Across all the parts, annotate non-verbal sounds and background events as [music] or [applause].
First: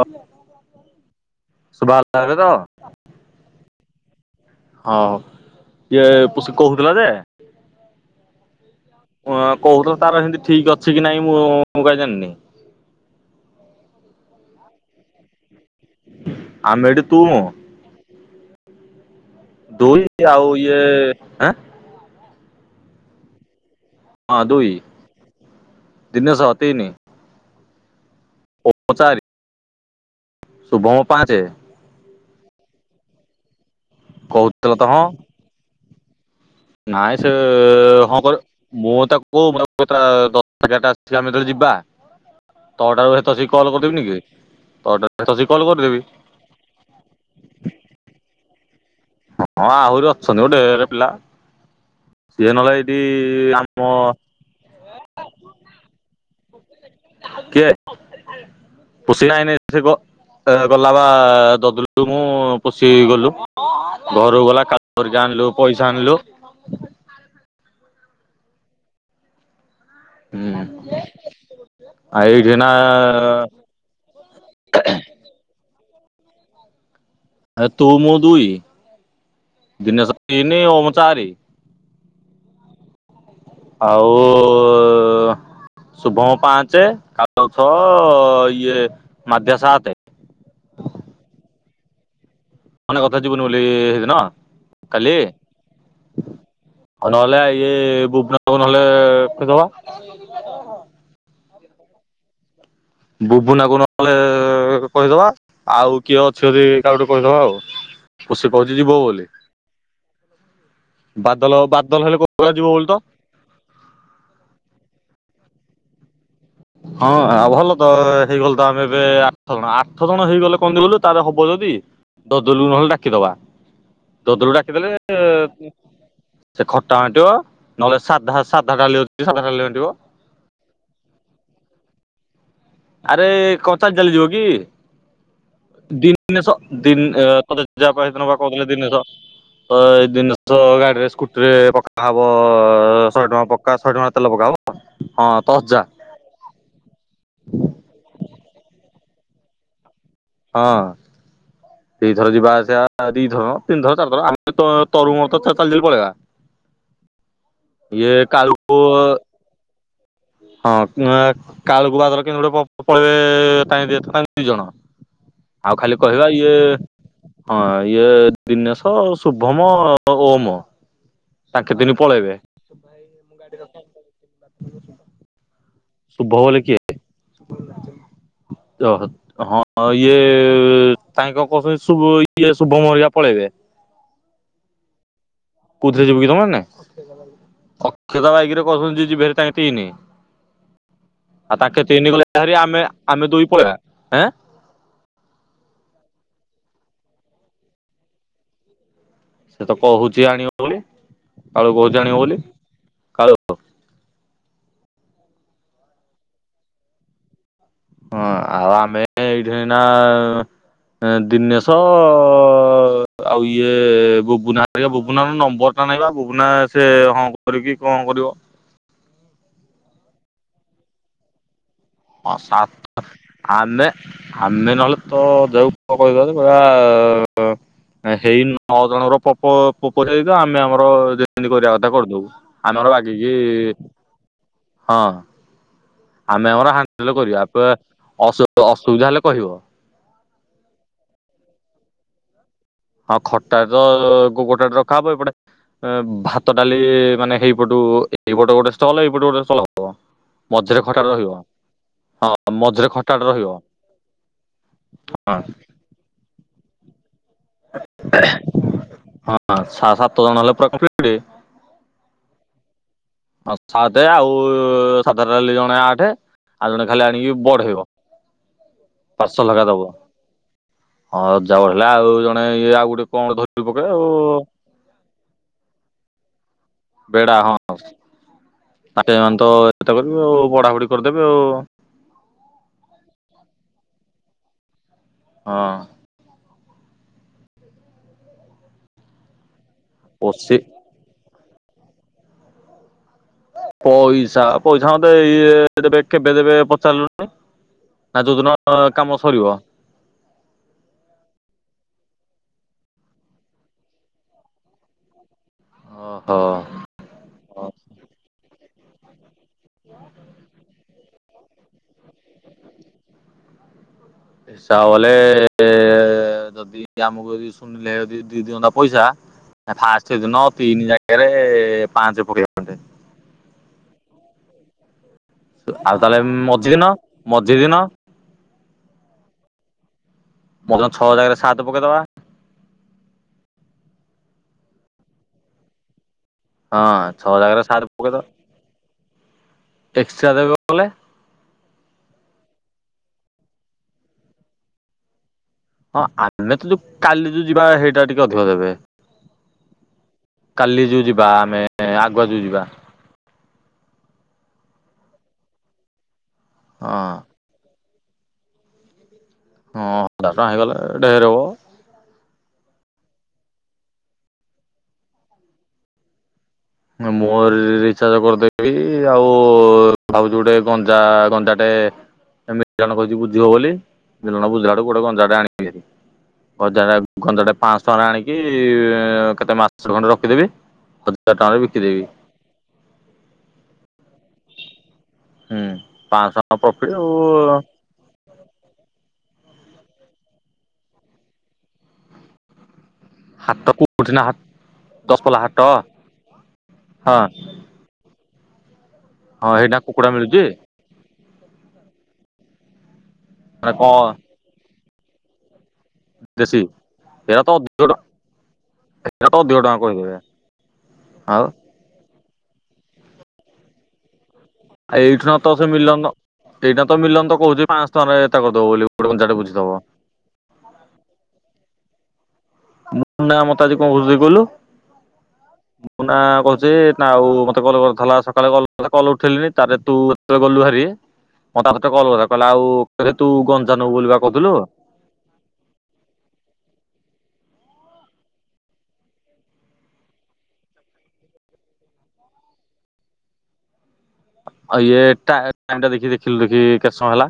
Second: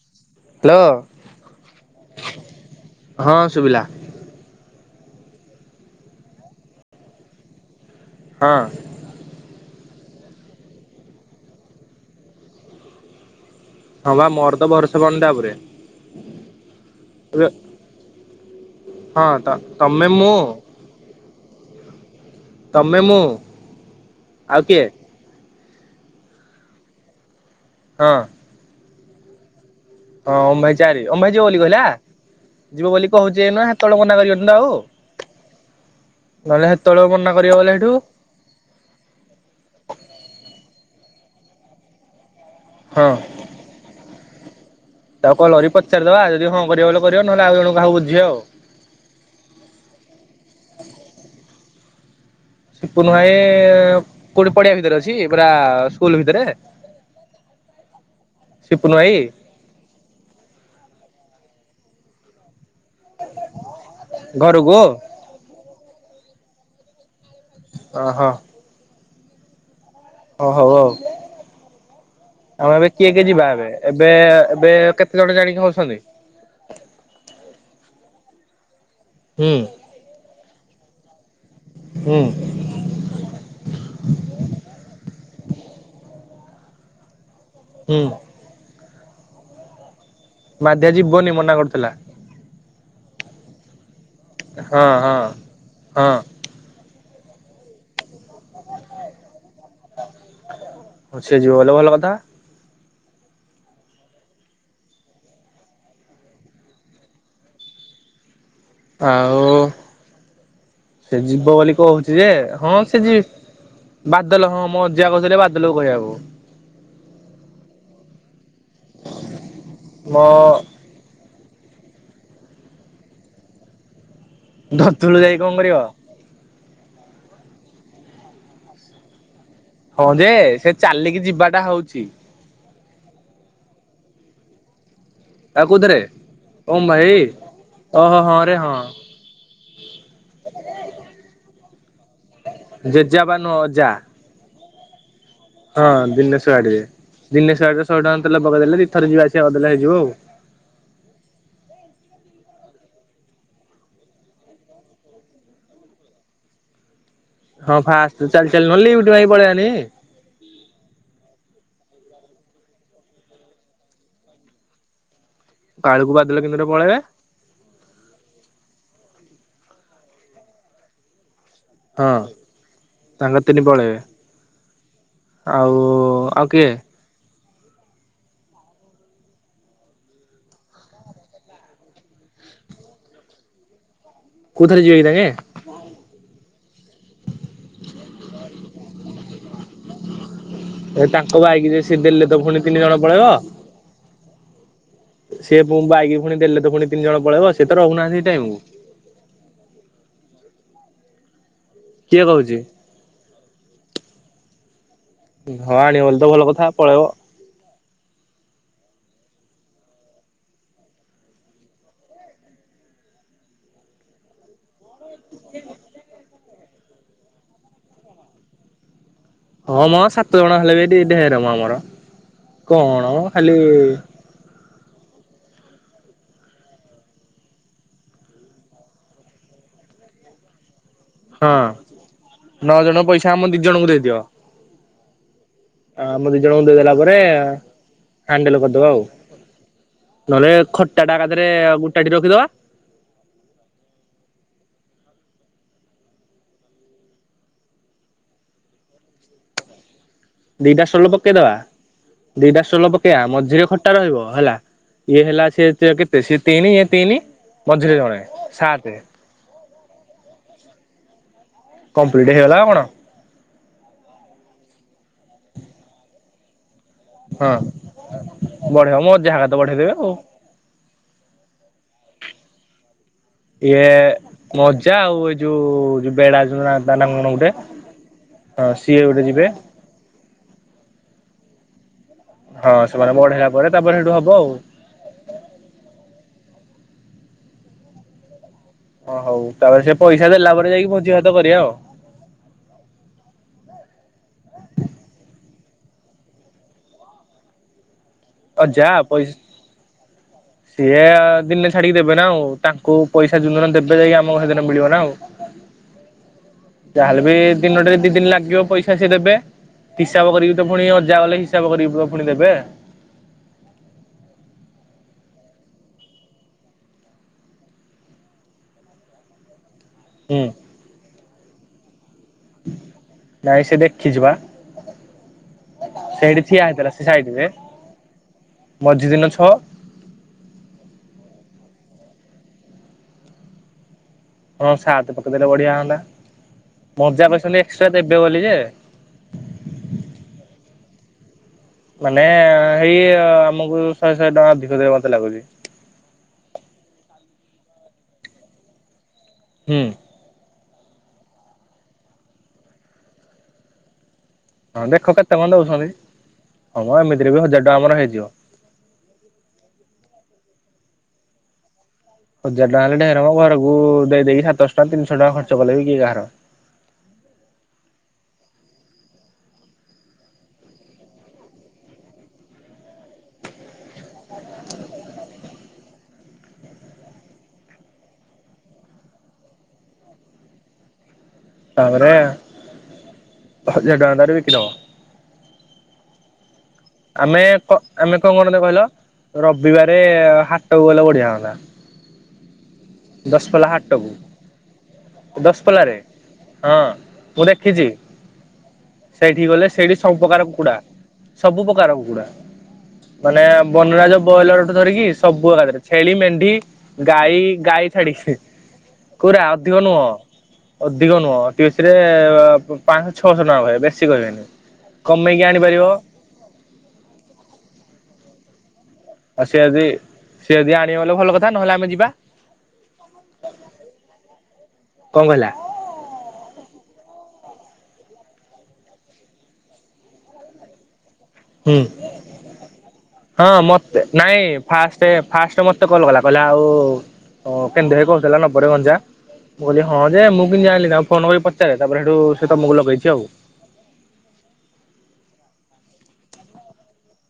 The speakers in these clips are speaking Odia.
ଆ ହ୍ୟାଲୋ ସୁଭ [unintelligible] ତ। ହଁ ଶୁଭିଲା ହୋଉ ଇଏ ପୁଶି କୋହୁଥିଲା ଯେ ହଁ? ଓ କୋହୁଥୁଲା ତାର ହେମତି ଠିକ ଅଛି କି ନାଇଁ ମୁଁ ମୁଁ କାଇଁ ଜାଣିନି? ହଁ ପା ମୋର ତ ଭରସା ପାଉନି ତା ଉପରେ। ଆମେ ଏଠି ତୁ ମୁଁ ହଁ ତ ତମେ ଦୁଇ ମୁଁ ଆଉ ଇଏଁ ଆଁ ତମେ ମୁଁ ହଁ ଆଉ ଦୁଇ କିଏ ଦିନେସ ତିନି ହଁ। ପ ଚାରି। ହଁ ଓମ୍ ଭାଇ ଶୁଭମ ଚାରି ଓମ୍ ଭାଇ ପାଞ୍ଚେ ଯିବ ବୋଲି କହିଲା ଯିବ ବୋଲି କୋହୁଚି ଏଇନା ତଳେ ମନା କରିବନି ତ ଆଉ? କହୁଥିଲା ହଁ ନହେଲେ ହେତେବେଳେ ନାଇଁ ସେ ମନା କରିବ ବୋଲେ ହେଠୁ ହଁ ପରା ମୁଁ ତାକୁ [unintelligible] ଦଶଟା ଏଗାରଟା ସେ ଆମେ ତବେ ଯିବା ତଟାରୁ ତସି କଲ୍ କରିଦେବିନି କି? ତଅଟାରୁ ସେତ ଆଉ ଆସିକି କଲ କଲ୍ କରିକି କରିଦେବି ପଚାରିଦବା ଯଦି ହଁ କରିବ ବୋଲି କରିବ ନହେଲେ ଆଉ ଜଣଙ୍କୁ କାହାକୁ ବୁଝିବା ଆଉ? ହଁ ଆହୁରି ଅଛନ୍ତି ଢେରେ ପିଲା ସିଏ ନହେଲେ ଏଇଠି ସିପୁନୁ ଭାଇ ଆମ କୋଉଠି ପଡିଆ ଭିତରେ ଅଛି ପୁରା ସ୍କୁଲ ଭିତରେ କିଏ ସିପୁନୁ [inaudible] ଭାଇ ପୁସି ନାଇଁନରେ ଥିବ ଆ ଗ୍ ଲା ବା [unintelligible] ମୁଁ ପୋଷି ଗଲୁ [inaudible] ଘରକୁ ଗଲା [unintelligible] କରିକି ଆଣିଲୁ ପଇସା ଆଣିଲୁ। ଓହୋ। ହୁଁ। ଏଇଠି ଏଇନା ଆଉ ଏବେ କିଏ କି ଯିବା ଏବେ ଏବେ ଏବେ କେତେ ଜଣ ଜାଣିକି ହିଁଉଛନ୍ତି? [unintelligible] ଆ ତୁ ମୁଁ ଦୁଇ ହୁଁ ଦିନେଶ ତିନି ଓମ ଚାରି। ହୁଁ। [inaudible] ଆଉ ଶୁଭମ ପାଞ୍ଚେ ଆ ଚ ଛଅ ହୁଁ ଇଏ ମାଧ୍ୟା ସାତେ ମାଧ୍ୟା ଯିବନି ମନା କରୁଥିଲା। ତତେ କୋହୁଥିଲା ଯିବୁନୁ ବୋଲି ହେଇଦିନ ହଁ ହଁ କାଲି? ହଁ ଆଉ ନହେଲେ ଏଇ ଭୁବନବ ନହେଲେ କହିଦବା [inaudible] ହଁ ସେ ଯିବ ବୋଲେ ଭଲ କଥା। ବୁବୁନାକୁ ନହେଲେ କହିଦବା ଆଉ କିଏ ଅଛି ଯଦି କାହାକୁ ଟିକେ କହିଦବା ଆଉ ପୁସି କୋହୁଚି ଯିବ ବୋଲି। ଆଉ ସେ ବାଦଲ ଯିବ ବୋଲି ବାଦଲ କୋହୁଚି ହେଲେ ଯେ କହୁଥିଲା ଯିବ ହଁ ବୋଲି ତ ସେ ଯି ବାଦଲ ହଁ ମୋ ଅଜା କୋହୁଥିଲେ ବାଦଲକୁ କହିବାକୁ। ହଁ ଆ ଭଲ ତ ହେଇଗଲ ତ ଆମେ ଏବେ ଆଠ ଜଣ ଆଠ ଜଣ ମୋ ହେଇଗଲେ କଣଗଲେ ତାର ହ ବ ଯଦି ଦଦଲୁକୁ ନହେଲେ ଡାକିଦବା। ଦଦୁଲୁକୁ ଡାକିଦେଲେ ଧତୁଲୁ ଯାଇ କଣ କରିବ? ସେ ଖ ଟା ବାଣ୍ଟିବ ନହେଲେ ସାଧା ସାଧା ଡ଼ାଲି ଅଛି ଯ ହଁ ଯେ ସେ ଚାଲିକି ଯିବାଟା ହୋଉଚି। ଆରେ କଣ ଚାଲି ଚାଲି ଯିବ କି? ଆଉ କୋଉଥିରେ ଦିନେଶ ଓମ୍ ଦିନ ଭାଇ ତୋ ଜେଜେବାପା ଓହୋ ହେଇଦିନ ପା ହଁ ରେ କୋହୁଥିଲେ ହଁ ଦିନେଶ ଅ ଏଇ ଦିନେସ ଗାଡିରେ ସ୍କୁଟିରେ ପକା ହବ ଶହେ ଜେଜେବାପା ଟଙ୍କା ନୁହଁ ପକ୍କା ଅଜା। ଶହେ ଟଙ୍କାର ତେଲ ପକା ହବ। ହଁ ଦଶ ହଜାର ହଁ ଦିନେଶ ଗାଡିରେ ଦିନେଶ ଗାଡିରେ ଶହେ ଟଙ୍କାେ ପକେଇ ଦେଲେ ଦିଇ ଥର ଯିବା ଆସିବା କରିଦେଲେ ହେଇଯିବ ଆଉ। ହଁ ଦିଇଥର ଯିବା ଆସିବା ହେ ଦିଇ ଥର କଅ ତିନି ଥର ଚାରି ଥର ଆମେ ତ ତୋର ମୋର ତ ଚା ଚାଲି ଚାଲି ପଳେଇବା। ହଁ ଇଏ ଫାଷ୍ଟ ଚାଲି ଚାଲି କାଲୁକୁ ନହେଲେ ଲିଫ୍ଟ ମାଗି ପଳେଇବାନି ହଁ ଉଁ ଏଁ କାଳୁକୁ ବାଦଲ କେମିତି ଗୋଟେ ପ ପଳେଇବେ ପାଇଁ ଦିଇ ଜଣ। ଆଉ ଖାଲି କାଳୁକୁ କହିବା ବାଦଲ ଇଏ କେନ୍ଦୁର ପଳେଇବେ। ହଁ ଇଏ ଦିନେଶ ଶୁଭମ ଓ ଓମ ତାଙ୍କେ ତିନି ହଁ ପଳେଇବେ ତାଙ୍କ ତିନି ପଳେଇବେ ଆଉ ସୁୁଭ ବୋଲି କିଏ? [inaudible] ଓ ହଁ ଇଏ ତାଙ୍କ [unintelligible] ଇଏ ଶୁଭମ ହେରିକା ପଳେଇବେ। କୁଉଥିରେ କି ଯିବେ ତାଙ୍କେ? କୁଥିରେ ଯିବ କି ତମେ ମାନେ ଅଖି ଦଦା ବାଇକ୍ ରେ କହୁଛନ୍ତି ଯିବେ ହେରି ତାଙ୍କେ ତିନ୍ ଏ ତାଙ୍କ ବାଇକ୍ ରେ ସିଏ ଦେଲେ ତ ପୁଣି ଆମେ ତିନି ଜଣ ଆମେ ପଳେଇବ। ଦୁଇ ପଳେଇବା। ଏଁ ସେ ବୁ ବାଇକ ପୁଣି ଦେଲେ ତ ପୁଣି ତିନି ଜଣ ପଳେଇବ ସିଏ ତ ରହୁନାହାନ୍ତି ସେଇ ଟାଇମକୁ। ସେ ତ କହୁଛି ଆଣିବ ବୋଲି କାଳୁ କହୁଛି ଆଣିବ କିଏ ବୋଲି କହୁଛି କାଳୁ ଧଳା ଆଣିବ ବୋଲି ତ ଭଲ କଥା ପଳେଇବ। ହଁ ଆଉ ଆମେ ଏଇଠି କି ନା ହେଁ ଦିନେଶ ଆଉ ଇଏ ବୁବୁନା ହେକା ବୁବୁ ବୁବୁନାର ନମ୍ବର ଟା ନାଇଁ ବା ବୁବୁନା ସେ ହଁ କରିକି କଣ କରିବ? ହଁ ମ ସାତ ଜଣ ହେଲେ ବି ଡି ଡେରେ ମ ଆମର ହଁ ସାତ କଣ ଖାଲି ଆମେ ଆମେ ନହେଲେ ତ ଯଉ ପୋ କହିବା ଯେ କହିବା ହେଇ ନଅ ଜଣର ପ ପୋପ ପୋକ ସହିତ ଆମେ ଆମ ଆମର ଯେମିତି ହଁ କରିବା କଥା କରିଦବୁ ନଅ ଆମର ଜଣ ପଇସା ବାଗିକି ଆମ ଦି ଜଣଙ୍କୁ ଦେଇଦିଅ। ହଁ। ଆମ ଦି ଆମେ ଜଣଙ୍କୁ ଆମର ଦେଇଦେଲା ହାଣ୍ଡେଲ ପରେ କରିବା ହାଣ୍ଡେଲ କରିଦବା ଆଉ। ଅସୁବିଧା ହେଲେ କହିବ? ନହେଲେ ଖଟା ଟା ଏକାଥରେ ଗୋଟାଥି ରଖିଦବା। ହଁ ଖଟା ତ ଗୋଟା ଥି ରଖା ହବ ଏଇପଟେ ଏ ଭାତ ଡାଲି ମାନେ ହେଇପଟୁ ଏଇପଟେ ଗୋଟେ ଷ୍ଟଲ୍ ଏଇପଟେ ଗୋଟେ ଷ୍ଟଲ୍ ହବ। ମଝିରେ ଦିଇଟା ଷ୍ଟଲ୍ ଖଟାଟେ ରହିବ ପକେଇ ଦବା। ହଁ ଦିଟା ମଝିରେ ଷ୍ଟଲ୍ ପକେଇବା ଖଟାଟେ ରହିବ। ମଝିରେ ଖଟା ରହିବ ହେଲା ଇଏ ହଁ ହେଲା ସିଏ କେତେ ସେ ତିନି ଏ ତିନି ମଝିରେ ଜଣେ ସାତେ। ସା ସାତ ଜଣ ହେଲା ପୁରା କଂପ୍ଲିଟ୍। କମ୍ପ୍ଲିଟ ହେଇଗଲା ଆଉ କଣ? ଆଉ ସାତେ ଆଉ ସାଧା ରହିଲେ ଜଣେ ଆଠେ। ଆଉ ଜଣେ ଖାଲି ଆଣିକି ହଁ ବଡ ହେବ ବଢେଇବ ମଜା ପାର୍ଶ ହେକା ତ ଲଗା ଦବ ବଢେଇଦେବେ ଆଉ। ହଁ ଯାଉ ହେଲା ଆଉ ଜଣେ ଇଏ ଆଉ ଗୋଟେ କଣ ଧରି ଇଏ ପକେଇବେ ଆଉ ମଜା ଆଉ ଏଇ ଯୋଉ ଯୋଉ ବେଳା ବେଡା ହଁ ହଁ ସିଏ ତ ଗୋଟେ ଯିବେ। ଏତେ କରିବେ ଆଉ ବଢାପଢି କରିଦେବେ ଆଉ। ହଁ ସେମାନେ ବଢେଇଲା ପରେ ତାପରେ ହବ ଆଉ। ହଁ। ଓ ହଉ ତାପରେ ସେ ପଇସା ଦେଲା ପଶି ପରେ ଯାଇକି ଭୋଜି ଭାତ କରିବା ଆଉ। କେବେ ଦେବେ କେବେ ଦେବେ ପଚାରିଲୁନି ନା ଯୋଉଦିନ ଅଜା ଅ କାମ ପଇସା ସରିବ। ସିଏ ଦିନେ ଛାଡିକି ଦେବେ ନା ଆଉ ତାଙ୍କୁ ପଇସା ଯୋଉ ଦିନ ଦେବେ ଯାଇକି ଆମକୁ ସେଦିନ ମିଳିବ ନା ଆଉ। ଓହୋ ଯାହେଲେ ବି ଦିନଟେ ଦି ଦିନ ଲାଗିବ ପଇସା ସିଏ ଦେବେ। ହିସାବ କରିବି ତ ପୁଣି ଅଜା ଗଲେ ହିସାବ କରି ପୁଣି ଦେବେ। ହିସାବ ବଲେ ଏ ଯଦି ଆମକୁ ଯଦି ସୁନିଲ ଭାଇ ଯଦି ଦି ଅନ୍ତା ଟା ପଇସା ଫାଷ୍ଟ ଦିନ ହୁଁ। ତିନି ଜାଗାରେ ପାଞ୍ଚ ପକେଇନ୍ତେ ନାଇଁ ସେ ଦେଖିଛି ବା। ଆଉ ତାହେଲେ ସେଇଠି ମଝି ଠିଆ ଦିନ ହେଇଥିଲା ସେ ସାଇଡରେ। ମଝି ଦିନ ମଝି ଦିନ ଛଅ ବ ଛଅ ଜାଗାରେ ସାତେ ପକେଇଦବା। ହ ସାତ ପକେଇଦେଲେ ବଢିଆ ହନ୍ତା ହଁ ମଜା ଛଅ ପ ଜାଗାରେ ସାତ ଏକ୍ସଟ୍ରା ଦେବେ ପକେଇଦବା ବୋଲି ଯେ ଏକ୍ସଟ୍ରା ଦେବେ ବଲେ ମାନେ ହେଇ ଆମକୁ ଶହେ ଶହେ ଟଙ୍କା ଅଧିକ ଦେବେ ମତେ ଲାଗୁଛି। ହଁ ଆମେ ତ ଯୋଉ କାଲି ଯିବା ହେଇଟା ଟିକେ ଅଧିକ ଦେବେ। ହୁଁ। କାଲି ଯୋଉ ଯିବା ଆମେ ଆଗୁଆ ଯୋଉ ଯିବା। ହଁ ଦେଖ କେତେ କଣ ଦଉଛନ୍ତି ହଁ ହଁମ ଏମିତିରେ ବି ହଜାର ଟଙ୍କା ଆମର ହେଇଯିବ। ହଁ ହଜାର ଟଙ୍କା ହେଇଗଲେ ଢ଼େର ହବ। ହଜାର ଟଙ୍କା ହେଲେ ଢ଼େର ମ ଘରକୁ ଦେଇଦେଇକି ସାତଶହ ଟଙ୍କା ତିନିଶହ ଟଙ୍କା ଖର୍ଚ୍ଚ କଲେ ବି କିଏ କାହାର। ମୋ ରିଚାର୍ଜ କରିଦେବି ଆଉ ଭାବୁଚି ଗୋଟେ ଗଞ୍ଜା ଗଞ୍ଜାଟେ ଏ ମିଟନ କହିଛି ବୁଝିବ ବୋଲି ମିଲଣ ବୁଝିଲାଡୁ ଗୋଟେ ଗଞ୍ଜା ଟେ ଆଣିବି। ବଜାରେ ଗଞ୍ଜାଟା ପାଞ୍ଚଶହ ଟଙ୍କାରେ ଆଣିକି କେତେ ମାଛ ଖଣ୍ଡେ ରଖିଦେବି। ହଜା। ତାପରେ ଆ ହଜାରେ ଟଙ୍କା ଟାରେ ବି ହୁଁ ପାଁ ଆମେ ପ ଆମେ କଣ କଣଟା କହିଲ ରବିବାରେ ହାଟକୁ ଗଲେ ବଢିଆ ହନ୍ତା। ହାଟ ଦଶପଲା ହାଟକୁ। କୋଉଠି ନା ଦଶପଲ୍ଲା ହାଟ ଦଶପଲ୍ଲାରେ ହଁ ମୁଁ ଦେଖିଛି। ସେଇଠି ହଁ ଗଲେ ହେଇଠି ନା ସେଇଠି କୁକୁଡ଼ା ସବୁପକାର ମିଳୁଛି କୁକୁଡ଼ା। ସବୁ ପ୍ରକାର କୁକୁଡ଼ା ମାନେ ବନରାଜ ବ୍ରଏଲରଠୁ ଧରିକି ସବୁଆଡ଼େ ଛେଳି ମେଣ୍ଢି ଦେଶୀ ଗାଈ ଏରା ତ ଅଧିକ ଗାଈ ଟଙ୍କା ଛାଡିକି ଏରା ତ ଖୁରା ଅଧିକ ଟଙ୍କା ନୁହଁ କହିଦେବେ ଅଧିକ ନୁହଁ ଆଉ ଅତିବେଶୀରେ ଆ ପାଞ୍ଚଶହ ଛଅଶହ ଟଙ୍କା କହିବେ ବେଶୀ କହିବେନି। ଆଉ ଏଇଠିିନ କମେଇକି ତ ସେ ଆଣିପାରିବ ମିଲନ ଏଇଟା ତ ମିଲନ କହୁଛି ପାଁଶହ ଏତେ କରିଦବ ବୋଲି। ଗୋଟେ କଞ୍ଚାଟେ ଆଉ ସିଏ ବୁଝିଦବ। ଯଦି ସିଏ ଯଦି ଆଣିବ ବଲେ ଭଲ କଥା ନହେଲେ ଆମେ ଯିବା। ମୁନା ମତେ ଆଜି କଣ କହୁଥିଲା କହିଲୁ କଣ କହିଲା ମୁନା କ ଯେ ନା ଆଉ ମତେ କଲ କରିଥିଲା ସକାଳେ କଲ ଉଠେଇି ତରେ ତୁ ଏ ଗଲୁ ଭାରି ମତେ ଆଉ ହୁଁ ଥରେ କଲ୍ କଲା କହିଲା ଆଉ କହିଲା ତୁ ହଁ ଗଞ୍ଜା ନବୁ ମତେ ବୋଲି ବା ନାଇଁ କହୁଥିଲୁ। ଫାଷ୍ଟ ଫାଷ୍ଟ ମତେ କଲ କଲା। କହିଲେ ଆଉ କେମିତି ଭାଇ କହୁଥିଲେ ନବବୋଲି ଗଞ୍ଜା। ମୁଁ କହିଲି ହଁ ଯେ ମୁଁ କିମତି ଜାଣିଲି ତାକୁ ଫୋନ କରି ପଚାରେ ତାପରେ ସେଠୁ ସେ ତମକୁ ଲଗେଇଛି ଆଉ। ଆଉ ଇଏ ଟା ଟାଇମ୍ ଟା ଦେଖି ଦେଖିଲୁ ଦେଖି କେତେ ସମୟ ହେଲା।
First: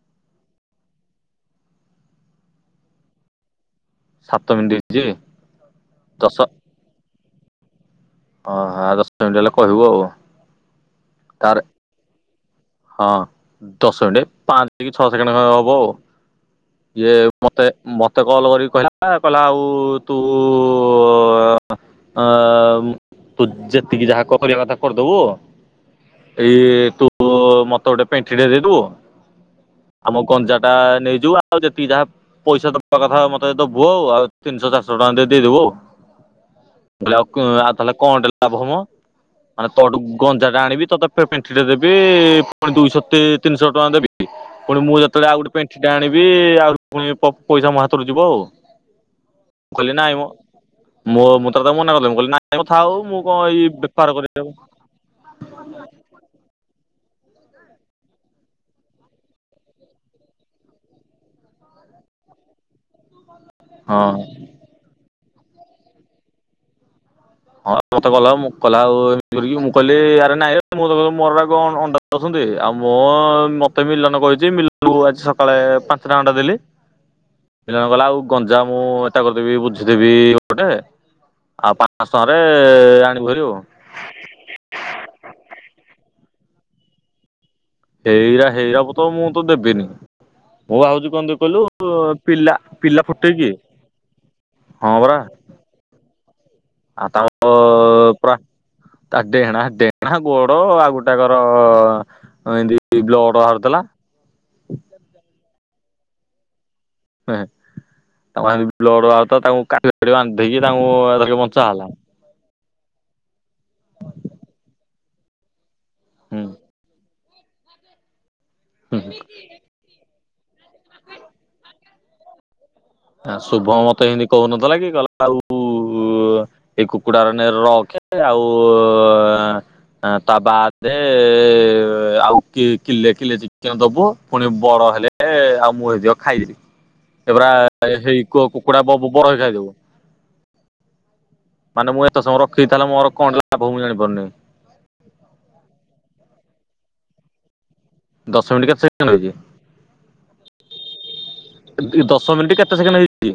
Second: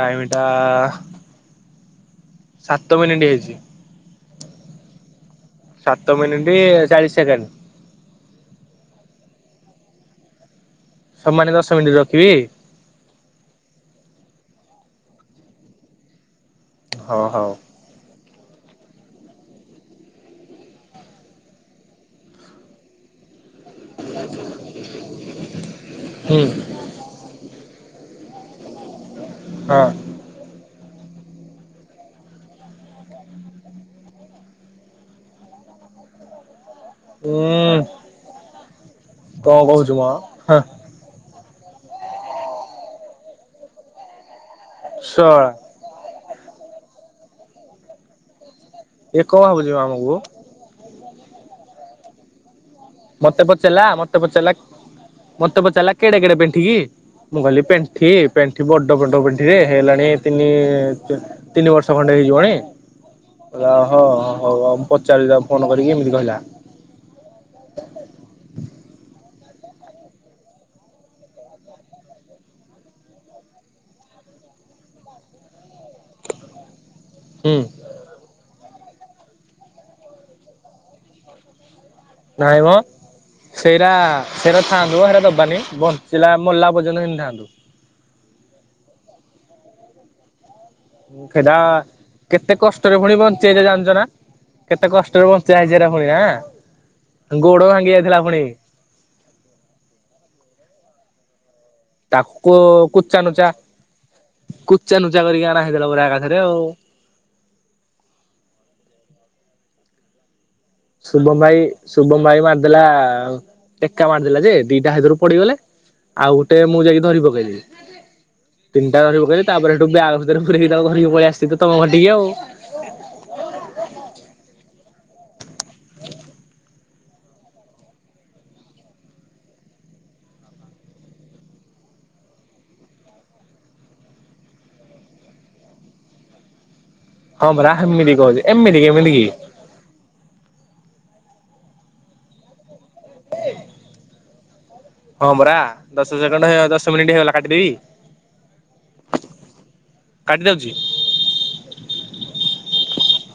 ଟାଇମଟା ସାତ ମିନିଟ ହେଇଚି। ସାତ ମିନିଟି ହେଇଚି। ସାତମିନିଟ ଚାଳିଶ ସେକେଣ୍ଡ। ଓହଉ ଦଶଟ ମିନିଟ୍ ହେଲେ କହିବୁ ଆଉ। ସମାନେ ତାର ଦଶ ମିନିଟ ରଖିବି। ହଁ ଦଶ ମିନିଟେ ପାଞ୍ଚ କି ଛଅ ସେକେଣ୍ଡ ଖଣ୍ଡେ ହବ ଆଉ। ଇଏ ହଉ ହଉ ମତେ ମ ମତେ କଲ୍ କରିକି କହିଲା ଆ ଆ କହିଲା ଆଉ ତୁ ଆ ଆ ଆ ତୁ ଯେତିକି ଯାହା କରିବା କଥା କରିଦବୁ ହୁଁ ଏଇ ତୁ ମତେ ଗୋଟେ ପେଣ୍ଠିଟ ଦେଇଦବୁ ହଁ ଆମ ଗଞ୍ଜା ଟା ନେଇଯିବୁ ଆଉ ଯେତିକି ଯାହା ପଇସା ଦବା କଥା ମତେ ଦବୁ ଆଉ ଆଉ ତିନିଶହ ଚାରିଶହ ଟଙ୍କା ଦେଇ ଦେଇଦବୁ। ଓଃ। ଆଉ ଆଉ ଉଁ ତାହେଲେ କଣ ଲାଭମ କଣ ମାନେ କହୁଛୁ ତୋଠୁ ମ ଗଞ୍ଜା ଟା ଆଣିବି ତୋତେ ପେ ଠି ଟେ ଦେବି ପୁଣି ଦୁଇଶହ ତିନିଶହ ଟଙ୍କା ଦେବି ପୁଣି ମୁଁ ଯେତେବେଳେ ଆଉ ଶଳା ଗୋଟେ ପେଣ୍ଠିଟା ଆଣିବି ବି ଆହୁରି ପୁଣି ପଇସା ମୋ ହାତରୁ ଯିବ ଆଉ। ଏ କଣ ବୁଝିବ ଯିବ କହିଲି ନାଇଁ ଆମକୁ। ମ ମୋ ମୁଁ ତତକୁ ମନାକରି ଦେଲି ମୁଁ କହିଲ ନା ମତେ ପଚାରିଲା ମତେ ପଚାରିଲା। ମତେ ପଚାରିଲା କେଡେ କେଡେ ପେଣ୍ଠିକି? ମୁଁ କହିଲି ପେଣ୍ଠି ପେଣ୍ଠି ବଡ ବଡ଼ ପେଣ୍ଠି ରେ ହେଇଗଲାଣି ତିନି ତିନି ବର୍ଷ। ଖଣ୍ଡେ ହେଇଯିବଣି। କହିଲା ହ ହଁ ହଉଉ ମୁଁ ପଚାରିବି ତା ଫୋନ କରିକି ଏମିତି କହିଲା। ହଁ ମତେ କହଲା ମୁଁ କହଲା ଆଉ ଏମତି କରିକି ମୁଁ କହିଲି ଆରେ ନାଇଁରେ ମୁଁ ତ ମୋର କଣ ଅଣ୍ଡା ଦଉସନ୍ତି। ଆଉ ମୁଁ ମତେ ମିଲନ କହିଛି ମିଲନ ଆଜି ସକାଳେ ପାଞ୍ଚଟା ଅଣ୍ଡା ଦେଲି। ହୁଁ ପିଲା ଗ ଆଉ ଗଞ୍ଜା ମୁଁ ଏଟା କରିଦେବି ବୁଝିଦେବି ଗୋଟେ ଆଉ ପା ନାଇଁ ମ ସେଇଟା ସେଇଟା ଥାଆନ୍ତୁ ସେଇଟା ଦବାନି ବନ୍ଦ ସେଲା ମଲା ପର୍ଯ୍ୟନ୍ତ ହେନ୍ତି ଥାନ୍ତୁ। ହେଇରା ହେଇରାବ ତ ମୁଁ ତ ଦେବିନି। ମୁଁ ଭାବୁଛି କଣ ସେଟା କହିଲୁ ପିଲା କେତେ କଷ୍ଟରେ ପିଲା ପୁଣି ଫୁଟେଇକି ବଞ୍ଚେଇଛେ ଜାଣିଛ ନା। କେତେ ହଁ ପରା କଷ୍ଟରେ ବଞ୍ଚା ହେଇଛି ହେରା ପୁଣି ନା। ଆଉ ତା ପୁରା ତା ଡେଣା ଡେଣା ଗୋଡ ଆଉ ଗୋଟାକର।। ତାକୁ ଏମିତି କୁଚା ବ୍ଲଡ ନୁଚା ବାହାରୁଥିଲା। କୁଚା ନୁଚା କରିକି ନାହିଁଦେଲା ପୁରା ଏକାଥରେ ଆଉ। ତାଙ୍କ ବ୍ଲଡ଼ ତାଙ୍କୁ କା ଶୁଭମ ଭାଇ ଶୁଭମ ଭାଇ ବା ଦେଲା ଟେକା ମାରିଦେଲା ଯେ ଦିଟା ହେଥରୁ ପଡିଗଲେ। ଆଉ ହୁଁ ଗୋଟେ ମୁଁ ଯାଇକି ଧରିି ପକେଇଲି। ତିନିଟା ହୁଁ ଧରି ପକେଇଲେ ତାପରେ ସେଠୁ ବ୍ୟାଗ ଭିତରେ ପୁରେଇଲି ତାକୁ ଧରିକି ପଳେଇ ଆସିଛି ତ ତମ ଘର ଟିକି ଆଉ। ଶୁଭମ ମତେ ଏମିତି କହୁନଥିଲା କି କଇଲା ଆଉ ଏଇ କୁକୁଡାରେ ନେ ରଖେ ଆଉ ତା ବାଦ ଆଉ କିଲେ କିଲେ ଚିକେନ ଦବୁ ପୁଣି ବର ନ ହେଲେ ଆଉ ମୁଁ ହେତିକ ଖାଇଦେବି ଏ ହଁ ପରା। ଏ ହେମିତି ହେଇ କହୁଛି କୁଆ ଏମିତି କୁକୁଡ଼ା କି ବ ବ ଏମିତି କି ବହେ ହେ ଖାଇଦବୁ। ମାନେ ମୁଁ ଏତେ ସମୟ ରଖିବି ତାହେଲେ ମୋର କଣ ଲାଭ ମୁଁ ଜାଣିପାରୁନି। ହଁ ପରା ଦଶ ସେକଣ୍ଡ ଦଶ ମିନିଟ୍ ହେଇଗଲା କାଟିଦେବି? ଦଶ ମିନିଟ କେତେ ସେକେଣ୍ଡ ହେଇଛି? ହ ଦଶ ମିନିଟ କେତେ ସେକେଣ୍ଡ ହେଇଛି?